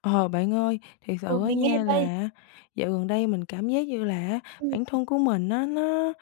Ờ, Bạn ơi, thiệt Ừ, sự á mình nghe nha đây. là dạo gần đây mình cảm giác như là Ừm. bản thân của mình á, nó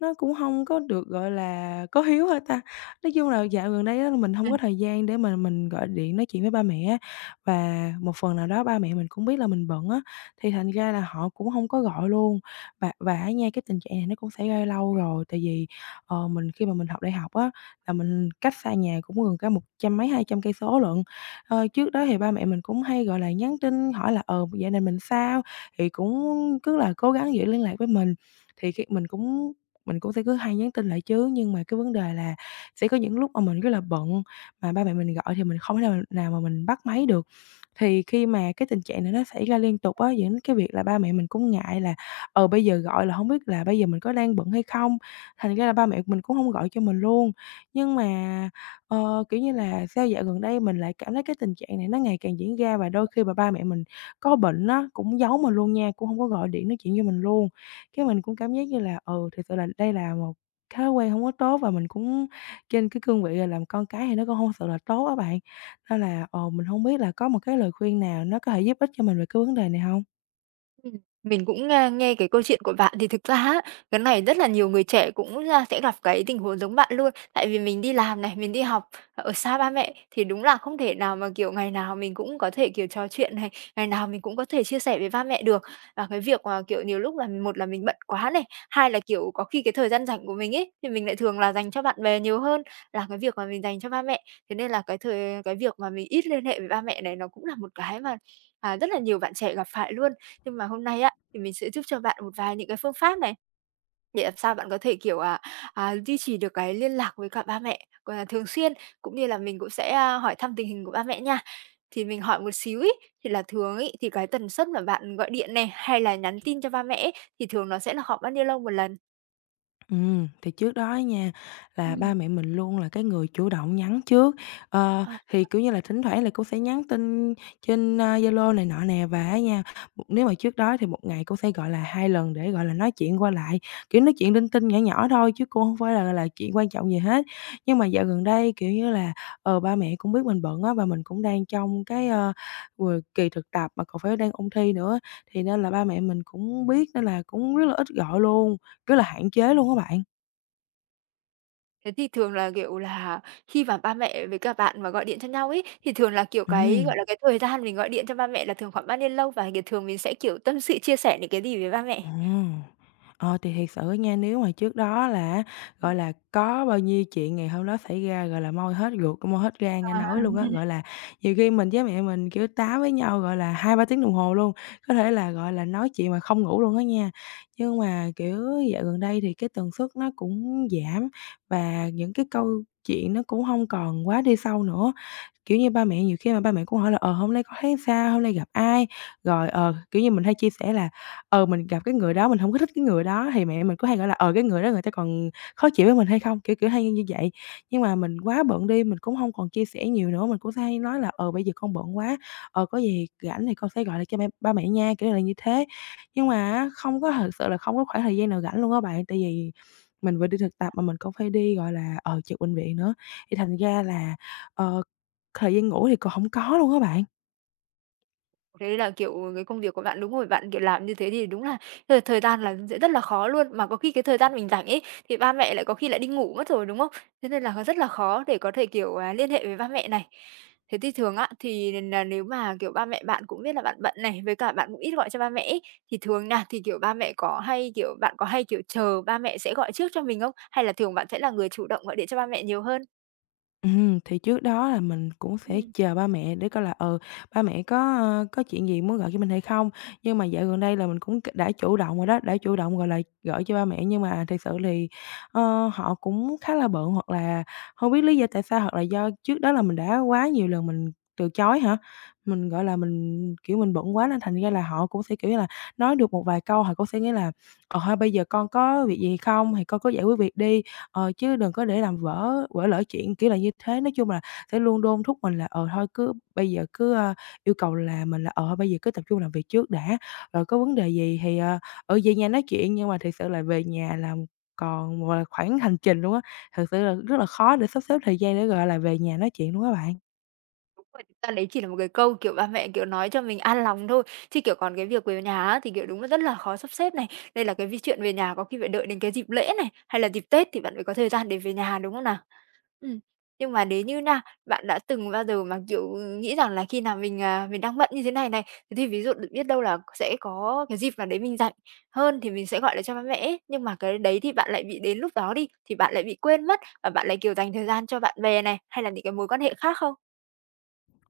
nó cũng không có được, gọi là, có hiếu hả ta? Nói chung là dạo gần đây á, mình À, không có thời gian để mà mình gọi điện nói chuyện với ba mẹ á, và một phần nào đó ba mẹ mình cũng biết là mình bận á, thì thành ra là họ cũng không có gọi luôn. Và á nha, cái tình trạng này nó cũng xảy ra lâu rồi, tại vì, mình khi mà mình học đại học á, là mình cách xa nhà cũng gần cả một trăm mấy, 200 cây số lận. Ờ, trước đó thì ba mẹ mình cũng hay, gọi là, nhắn tin hỏi là "Ờ, dạo này mình sao?" Thì cũng cứ là cố gắng giữ liên lạc với mình. Thì khi mình cũng sẽ cứ hay nhắn tin lại chứ, nhưng mà cái vấn đề là sẽ có những lúc mà mình rất là bận, mà ba mẹ mình gọi thì mình không thể nào nào mà mình bắt máy được. Thì khi mà cái tình trạng này nó xảy ra liên tục á, dẫn đến cái việc là ba mẹ mình cũng ngại là, bây giờ gọi là không biết là bây giờ mình có đang bận hay không, thành ra là ba mẹ mình cũng không gọi cho mình luôn. Nhưng mà, kiểu như là, sao dạo gần đây mình lại cảm thấy cái tình trạng này nó ngày càng diễn ra và đôi khi mà ba mẹ mình có bệnh á, cũng giấu mình luôn nha, cũng không có gọi điện nói chuyện với mình luôn. Cái mình cũng cảm giác như là, ừ, thực sự là đây là một thói quen không có tốt và mình cũng trên cái cương vị là làm con cái thì nó cũng không sự là tốt á bạn. Nên là, mình không biết là có một cái lời khuyên nào nó có thể giúp ích cho mình về cái vấn đề này không? Ừm, mình cũng, nghe nghe cái câu chuyện của bạn thì thực ra á, cái này rất là nhiều người trẻ cũng, sẽ gặp cái tình huống giống bạn luôn. Tại vì mình đi làm này, mình đi học ở xa ba mẹ thì đúng là không thể nào mà, kiểu, ngày nào mình cũng có thể, kiểu, trò chuyện này, ngày nào mình cũng có thể chia sẻ với ba mẹ được. Và cái việc mà, kiểu, nhiều lúc là một là mình bận quá này, hai là, kiểu, có khi cái thời gian rảnh của mình ấy, thì mình lại thường là dành cho bạn bè nhiều hơn là cái việc mà mình dành cho ba mẹ. Thế nên là cái thời cái việc mà mình ít liên hệ với ba mẹ này nó cũng là một cái mà, rất là nhiều bạn trẻ gặp phải luôn. Nhưng mà hôm nay á, thì mình sẽ giúp cho bạn một vài những cái phương pháp này, để làm sao bạn có thể, kiểu, duy trì được cái liên lạc với cả ba mẹ, gọi là, thường xuyên, cũng như là mình cũng sẽ, hỏi thăm tình hình của ba mẹ nha. Thì mình hỏi một xíu ý thì là thường ý thì cái tần suất mà bạn gọi điện này, hay là nhắn tin cho ba mẹ ấy, thì thường nó sẽ là khoảng bao nhiêu lâu một lần? Thì trước đó á nha, là Ừm. ba mẹ mình luôn là cái người chủ động nhắn trước. Ờ, À, thì, kiểu như là, thỉnh thoảng là cô sẽ nhắn tin trên, Zalo này nọ nè, và á nha, nếu mà trước đó thì một ngày cô sẽ gọi là 2 lần để, gọi là, nói chuyện qua lại, kiểu, nói chuyện linh tinh, nhỏ nhỏ thôi chứ cô không phải là chuyện quan trọng gì hết. Nhưng mà dạo gần đây, kiểu như là, ba mẹ cũng biết mình bận á, và mình cũng đang trong cái, vừa kỳ thực tập mà còn phải đang ôn thi nữa, thì nên là ba mẹ mình cũng biết nên là cũng rất là ít gọi luôn. Rất là hạn chế luôn á bạn. thế thì thường là, kiểu là, khi mà ba mẹ với cả bạn mà gọi điện cho nhau ấy, thì thường là, kiểu, cái, Ừm. gọi là, cái thời gian mình gọi điện cho ba mẹ là thường khoảng bao nhiêu lâu? Và, kiểu, thường mình sẽ, kiểu, tâm sự chia sẻ những cái gì với ba mẹ? Ừm. Ờ, thì thiệt sự á nha, nếu mà trước đó là á, gọi là, có bao nhiêu chuyện ngày hôm đó xảy ra, gọi là, moi hết ruột, moi hết gan ra À, nói luôn á, gọi là, nhiều khi mình với mẹ mình, kiểu, tám với nhau, gọi là, hai ba tiếng đồng hồ luôn, có thể là, gọi là, nói chuyện mà không ngủ luôn á nha. Nhưng mà, kiểu, dạo gần đây thì cái tần suất nó cũng giảm và những cái câu chuyện nó cũng hông còn quá đi sâu nữa. Kiểu như, ba mẹ nhiều khi mà ba mẹ cũng hỏi là "Ờ, hôm nay có thấy sao? Hôm nay gặp ai?" Rồi, kiểu như, mình hay chia sẻ là, mình gặp cái người đó, mình không có thích cái người đó, thì mẹ mình cũng hay gọi là "Ờ, cái người đó người ta còn khó chịu với mình hay không?" Kiểu, kiểu, hay như vậy. Nhưng mà mình quá bận đi, mình cũng không còn chia sẻ nhiều nữa, mình cũng hay nói là "Ờ, bây giờ con bận quá, ờ, có gì rảnh thì con sẽ gọi lại cho ba ba mẹ nha", kiểu là như thế. Nhưng mà á, không có thật sự là không có khoảng thời gian nào rảnh luôn á bạn, tại vì mình vừa đi thực tập mà mình cũng phải đi, gọi là, ở trực bệnh viện nữa, thì thành ra là, ờ Thời gian ngủ thì còn hổng có luôn á bạn. thế là, kiểu, cái công việc của bạn đúng rồi, bạn, kiểu, làm như thế thì đúng là thời thời gian là sẽ rất là khó luôn. Mà có khi cái thời gian mình rảnh ấy, thì ba mẹ lại có khi lại đi ngủ mất rồi, đúng không? Thế nên là rất là khó để có thể, kiểu, liên hệ với ba mẹ này. Thế thì thường á, thì nếu mà, kiểu, ba mẹ bạn cũng biết là bạn bận này, với cả bạn cũng ít gọi cho ba mẹ ấy, thì thường nha, thì, kiểu, ba mẹ có hay, kiểu bạn có hay, kiểu, chờ ba mẹ sẽ gọi trước cho mình không? Hay là thường bạn sẽ là người chủ động gọi điện cho ba mẹ nhiều hơn? Thì trước đó là mình cũng sẽ chờ ba mẹ để coi là, ừ, ba mẹ có, có chuyện gì muốn gọi cho mình hay không. Nhưng mà dạo gần đây là mình cũng c đã chủ động rồi đó, đã chủ động, gọi là, gọi cho ba mẹ nhưng mà thiệt sự thì, họ cũng khá là bận hoặc là hông biết lý do tại sao hoặc là do trước đó là mình đã quá nhiều lần mình từ chối hả? Mình, gọi là, mình, kiểu, mình bận quá nên thành ra là họ cũng sẽ, kiểu như là, nói được một vài câu họ cũng sẽ nghĩ là "Ờ, thôi bây giờ con có việc gì không thì con cứ giải quyết việc đi." Ờ, chứ đừng có để làm vỡ vỡ lỡ chuyện, kiểu là như thế. Nói chung là sẽ luôn đôn thúc mình là, thôi cứ bây giờ cứ, yêu cầu là mình là, thôi bây giờ cứ tập trung làm việc trước đã, rồi có vấn đề gì thì, về nhà nói chuyện. Nhưng mà thực sự là về nhà là còn, một là, khoảng hành trình luôn á, thực sự là rất là khó để sắp xếp thời gian để, gọi là, về nhà nói chuyện luôn các bạn. Đúng rồi, thực ra đấy chỉ là một cái câu, kiểu, ba mẹ, kiểu, nói cho mình an lòng thôi, chứ, kiểu, còn cái việc về nhà á thì, kiểu, đúng là rất là khó sắp xếp này. Đây là cái chuyện về nhà có khi phải đợi đến cái dịp lễ này, hay là dịp Tết thì bạn mới có thời gian để về nhà, đúng không nào? Ừm, nhưng mà nếu như nha, bạn đã từng bao giờ mà, kiểu, nghĩ rằng là khi nào mình, mình đang bận như thế này này, thế thì ví dụ được biết đâu là sẽ có cái dịp nào đấy mình rảnh hơn thì mình sẽ gọi lại cho ba mẹ ấy, nhưng mà cái đấy thì bạn lại bị đến lúc đó đi, thì bạn lại bị quên mất và bạn lại, kiểu, dành thời gian cho bạn bè này, hay là những cái mối quan hệ khác không?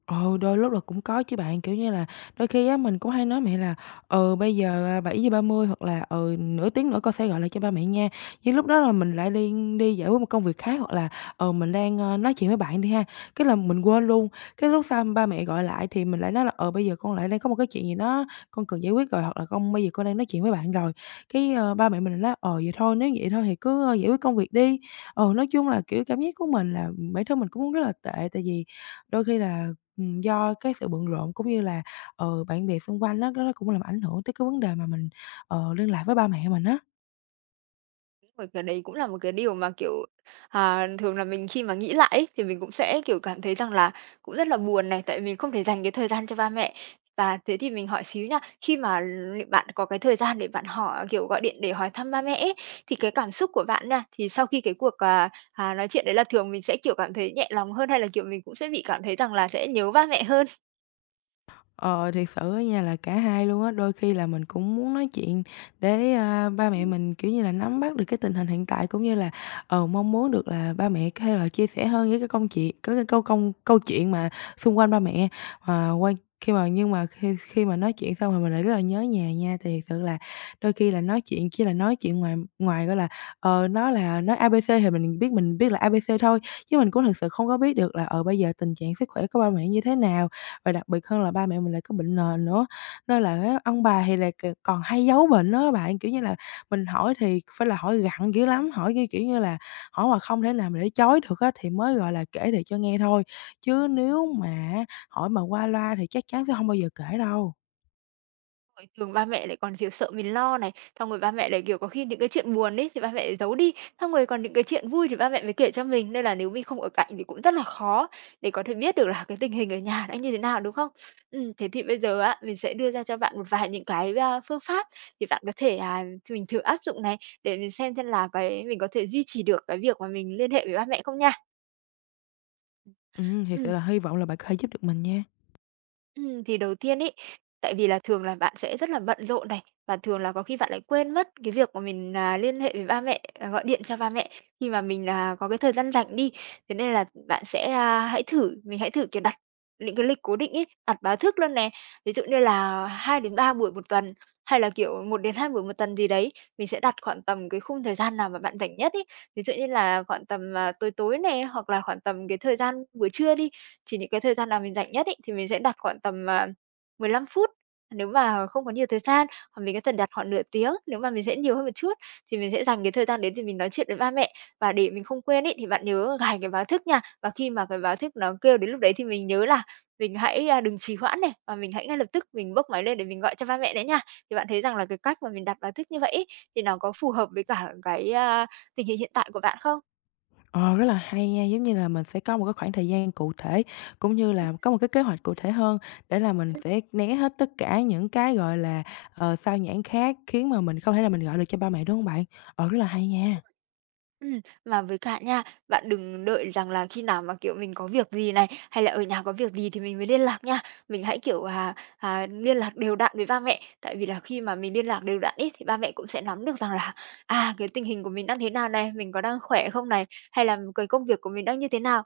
Ồ đôi lúc là cũng có chứ bạn, kiểu như là, đôi khi á mình cũng hay nói mẹ là "Ừ, bây giờ, à, bảy giờ ba mươi hoặc là, ừ, nửa tiếng nữa con sẽ gọi lại cho ba mẹ nha." Nhưng lúc đó là mình lại đi đi giải quyết một công việc khác hoặc là, ừ, mình đang, nói chuyện với bạn đi ha, cái là mình quên luôn. Cái lúc sau ba mẹ gọi lại thì mình lại nói là "Ờ, bây giờ con lại đang có một cái chuyện gì đó con cần giải quyết rồi" hoặc là "Con bây giờ con đang nói chuyện với bạn rồi." Cái, ba mẹ mình lại nói: "Ờ, vậy thôi, nếu vậy thôi thì cứ, ơ, giải quyết công việc đi." Ừ, nói chung là, kiểu, cảm giác của mình là bản thân mình cũng rất là tệ, tại vì đôi khi là do cái sự bận rộn cũng như là, bạn bè xung quanh đó nó cũng làm ảnh hưởng tới cái vấn đề mà mình, liên lạc với ba mẹ mình á. Ôi, cái đấy cũng là một cái điều mà, kiểu, thường là mình khi mà nghĩ lại ấy, thì mình cũng sẽ, kiểu, cảm thấy rằng là cũng rất là buồn này, tại mình không thể dành cái thời gian cho ba mẹ. Và thế thì mình hỏi xíu nha, khi mà bạn có cái thời gian để bạn hỏi kiểu, gọi điện để hỏi thăm ba mẹ ấy, thì cái cảm xúc của bạn nha, thì sau khi cái cuộc, nói chuyện đấy là thường mình sẽ, kiểu, cảm thấy nhẹ lòng hơn hay là, kiểu, mình cũng sẽ bị cảm thấy rằng là sẽ nhớ ba mẹ hơn? Ờ, thiệt sự á nha là cả hai luôn á, đôi khi là mình cũng muốn nói chuyện để, ba mẹ mình, kiểu như là, nắm bắt được cái tình hình hiện tại, cũng như là, mong muốn được là ba mẹ hay là chia sẻ hơn với cái công chuyện có cái câu công câu chuyện mà xung quanh ba mẹ. Mà quay khi mà nhưng mà khi khi mà nói chuyện xong rồi mình lại rất là nhớ nhà nha, thì thật sự là đôi khi là nói chuyện chỉ là nói chuyện ngoài ngoài, gọi là, nó là nói A ABC thì mình biết là A ABC thôi, chứ mình cũng thực sự không có biết được là, bây giờ tình trạng sức khỏe của ba mẹ như thế nào, và đặc biệt hơn là ba mẹ mình lại có bệnh nền nữa, nên là á ông bà thì lại còn hay giấu bệnh đó, bạn. Kiểu như là, mình hỏi thì phải là hỏi gặn dữ lắm, hỏi, như kiểu như là, hỏi mà không thể nào mà để chối được á thì mới, gọi là, kể để cho nghe thôi, chứ nếu mà hỏi mà qua loa thì chắc chắn sẽ không bao giờ kể đâu. Rồi thường ba mẹ lại còn, kiểu, sợ mình lo này, xong rồi ba mẹ lại, kiểu, có khi những cái chuyện buồn ấy thì ba mẹ lại giấu đi, xong rồi còn những cái chuyện vui thì ba mẹ mới kể cho mình, nên là nếu mình không ở cạnh thì cũng rất là khó để có thể biết được là cái tình hình ở nhà đã như thế nào, đúng không? Thế thì bây giờ á, mình sẽ đưa ra cho bạn một vài những cái, phương pháp thì bạn có thể, thì mình thử áp dụng này, để mình xem là cái mình có thể duy trì được cái việc mà mình liên hệ với ba mẹ không nha. Thiệt sự Ừm. là hy vọng là bạn có thể giúp được mình nha. Thì đầu tiên ấy, tại vì là thường là bạn sẽ rất là bận rộn này, và thường là có khi bạn lại quên mất cái việc mà mình, liên hệ với ba mẹ, gọi điện cho ba mẹ khi mà mình là có cái thời gian rảnh đi. Thế nên là bạn sẽ, a, hãy thử mình hãy thử, kiểu, đặt những cái lịch cố định ấy, đặt báo thức luôn này. Ví dụ như là hai đến ba buổi một tuần, hay là, kiểu, một đến hai buổi một tuần gì đấy, mình sẽ đặt khoảng tầm cái khung thời gian nào mà bạn rảnh nhất ấy. Ví dụ như là khoảng tầm, tối tối này hoặc là khoảng tầm cái thời gian buổi trưa đi, chỉ những cái thời gian nào mình rảnh nhất ấy, thì mình sẽ đặt khoảng tầm, 15 phút. Nếu mà không có nhiều thời gian, hoặc mình có thể đặt khoảng nửa tiếng, nếu mà mình sẽ nhiều hơn một chút, thì mình sẽ dành cái thời gian đến thì mình nói chuyện với ba mẹ. Và để mình không quên ấy, thì bạn nhớ gài cái báo thức nha, và khi mà cái báo thức nó kêu đến lúc đấy thì mình nhớ là mình hãy, đừng trì hoãn này, và mình hãy ngay lập tức mình bốc máy lên để mình gọi cho ba mẹ đấy nha. Thì bạn thấy rằng là cái cách mà mình đặt báo thức như vậy ấy, thì nó có phù hợp với cả cái, tình hình hiện tại của bạn không? Ờ, rất là hay nha, giống như là mình sẽ có một cái khoảng thời gian cụ thể, cũng như Ừm, là có một cái kế hoạch cụ thể hơn để là mình sẽ né hết tất cả những cái, gọi là, xao nhãng khác khiến mà mình không thể là mình gọi được cho ba mẹ, đúng không bạn? Ờ, rất là hay ừm. nha. Mà với cả nha, bạn đừng đợi rằng là khi nào mà, kiểu, mình có việc gì này, hay là ở nhà có việc gì thì mình mới liên lạc nha. Mình hãy, kiểu, liên lạc đều đặn với ba mẹ, tại vì là khi mà mình liên lạc đều đặn ấy, thì ba mẹ cũng sẽ nắm được rằng là, cái tình hình của mình đang thế nào này, mình có đang khỏe không này, hay là cái công việc của mình đang như thế nào.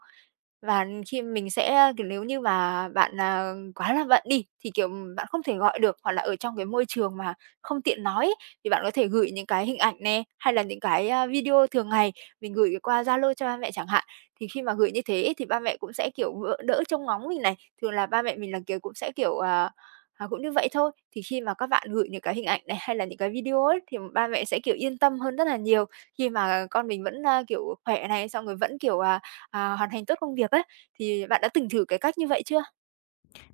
Và khi mình sẽ, kiểu, nếu như mà bạn, quá là bận đi, thì, kiểu, bạn không thể gọi được hoặc là ở trong cái môi trường mà không tiện nói ấy, thì bạn có thể gửi những cái hình ảnh nè, hay là những cái, video thường ngày mình gửi qua Zalo cho ba mẹ chẳng hạn. Thì khi mà gửi như thế thì ba mẹ cũng sẽ, kiểu, đỡ trông ngóng mình này, thường là ba mẹ mình là, kiểu, cũng sẽ, kiểu, cũng như vậy thôi. Thì khi mà các bạn gửi những cái hình ảnh này hay là những cái video ấy, thì ba mẹ sẽ, kiểu, yên tâm hơn rất là nhiều khi mà con mình vẫn, kiểu, khỏe này, xong rồi vẫn, kiểu, hoàn thành tốt công việc ấy, thì bạn đã từng thử cái cách như vậy chưa?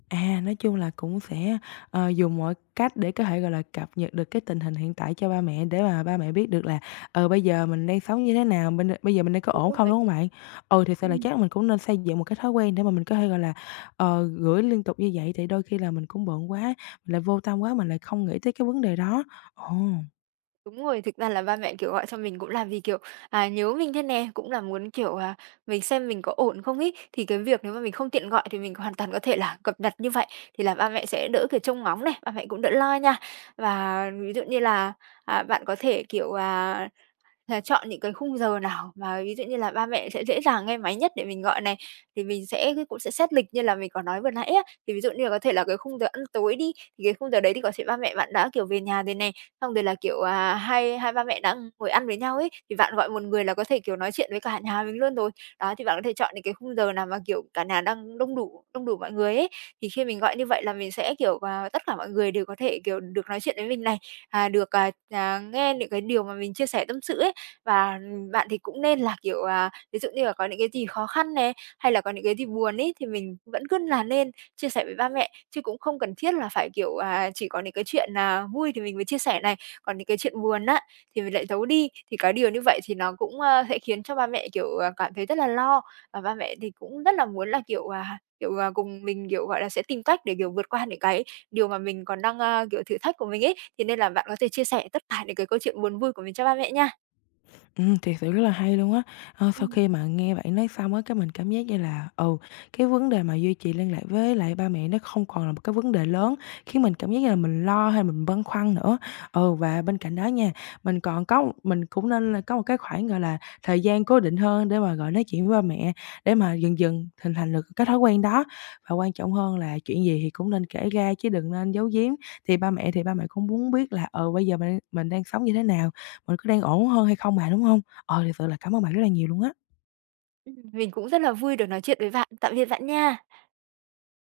À, nói chung là cũng sẽ, dùng mọi cách để có thể, gọi là, cập nhật được cái tình hình hiện tại cho ba mẹ để mà ba mẹ biết được là, ừ, bây giờ mình đang sống như thế nào, bên bây giờ mình đang có Đúng ổn không, rồi. đúng không bạn? Ừ, thì sự là Ừm. chắc mình cũng nên xây dựng một cái thói quen để mà mình có thể, gọi là, gửi liên tục như vậy, thì đôi khi là mình cũng bận quá, mình lại vô tâm quá, mình lại không nghĩ tới cái vấn đề đó. Ồ. Đúng rồi, thực ra là ba mẹ, kiểu, gọi cho mình cũng là vì, kiểu, nhớ mình thế nè, cũng là muốn, kiểu, mình xem mình có ổn không ấy. Thì cái việc nếu mà mình không tiện gọi thì mình hoàn toàn có thể là cập nhật như vậy, thì là ba mẹ sẽ đỡ, kiểu, trông ngóng này, ba mẹ cũng đỡ lo nha. Và ví dụ như là, bạn có thể, kiểu, là chọn những cái khung giờ nào mà ví dụ như là ba mẹ sẽ dễ dàng nghe máy nhất để mình gọi này, thì mình sẽ cũng sẽ xét lịch như là mình có nói vừa nãy á. Thì ví dụ như là có thể là cái khung giờ ăn tối đi, thì cái khung giờ đấy thì có thể ba mẹ bạn đã, kiểu, về nhà rồi này, xong rồi là, kiểu, à, hai hai ba mẹ đã ngồi ăn với nhau ấy, thì bạn gọi một người là có thể, kiểu, nói chuyện với cả nhà mình luôn rồi. Đó, thì bạn có thể chọn những cái khung giờ nào mà, kiểu, cả nhà đang đông đủ mọi người ấy, thì khi mình gọi như vậy là mình sẽ, kiểu, tất cả mọi người đều có thể, kiểu, được nói chuyện với mình này, nghe những cái điều mà mình chia sẻ tâm sự ấy. Và, bạn thì cũng nên là, kiểu, ví dụ như là có những cái gì khó khăn này hay là có những cái gì buồn ấy, thì mình vẫn cứ là nên chia sẻ với ba mẹ, chứ cũng không cần thiết là phải, kiểu, chỉ có những cái chuyện, vui thì mình mới chia sẻ này, còn những cái chuyện buồn á, thì mình lại giấu đi. Thì cái điều như vậy thì nó cũng, sẽ khiến cho ba mẹ, kiểu, cảm thấy rất là lo, và ba mẹ thì cũng rất là muốn là, kiểu, cùng mình, kiểu, gọi là, sẽ tìm cách để, kiểu, vượt qua những cái điều mà mình còn đang, kiểu, thử thách của mình ấy. Thì nên là bạn có thể chia sẻ tất cả những cái câu chuyện buồn vui của mình cho ba mẹ nha. Thiệt sự rất là hay luôn á. Ơ, sau Ừm. khi mà nghe bạn nói xong á, cái mình cảm giác như là, ừ, cái vấn đề mà duy trì liên lạc với lại ba mẹ nó không còn là một cái vấn đề lớn, khiến mình cảm giác như là mình lo hay mình băn khoăn nữa. Ừ, và bên cạnh đó nha, mình cũng nên là có một cái khoảng, gọi là, thời gian cố định hơn để mà, gọi, nói chuyện với ba mẹ, để mà dần dần hình thành được cái thói quen đó. Và quan trọng hơn là chuyện gì thì cũng nên kể ra chứ đừng nên giấu giếm, thì ba mẹ cũng muốn biết là, ừ, bây giờ mình đang sống như thế nào mình có đang ổn hơn hay không mà, đúng không? Ờ, thật sự là cảm ơn bạn rất là nhiều luôn á. Mình cũng rất là vui được nói chuyện với bạn. Tạm biệt bạn nha.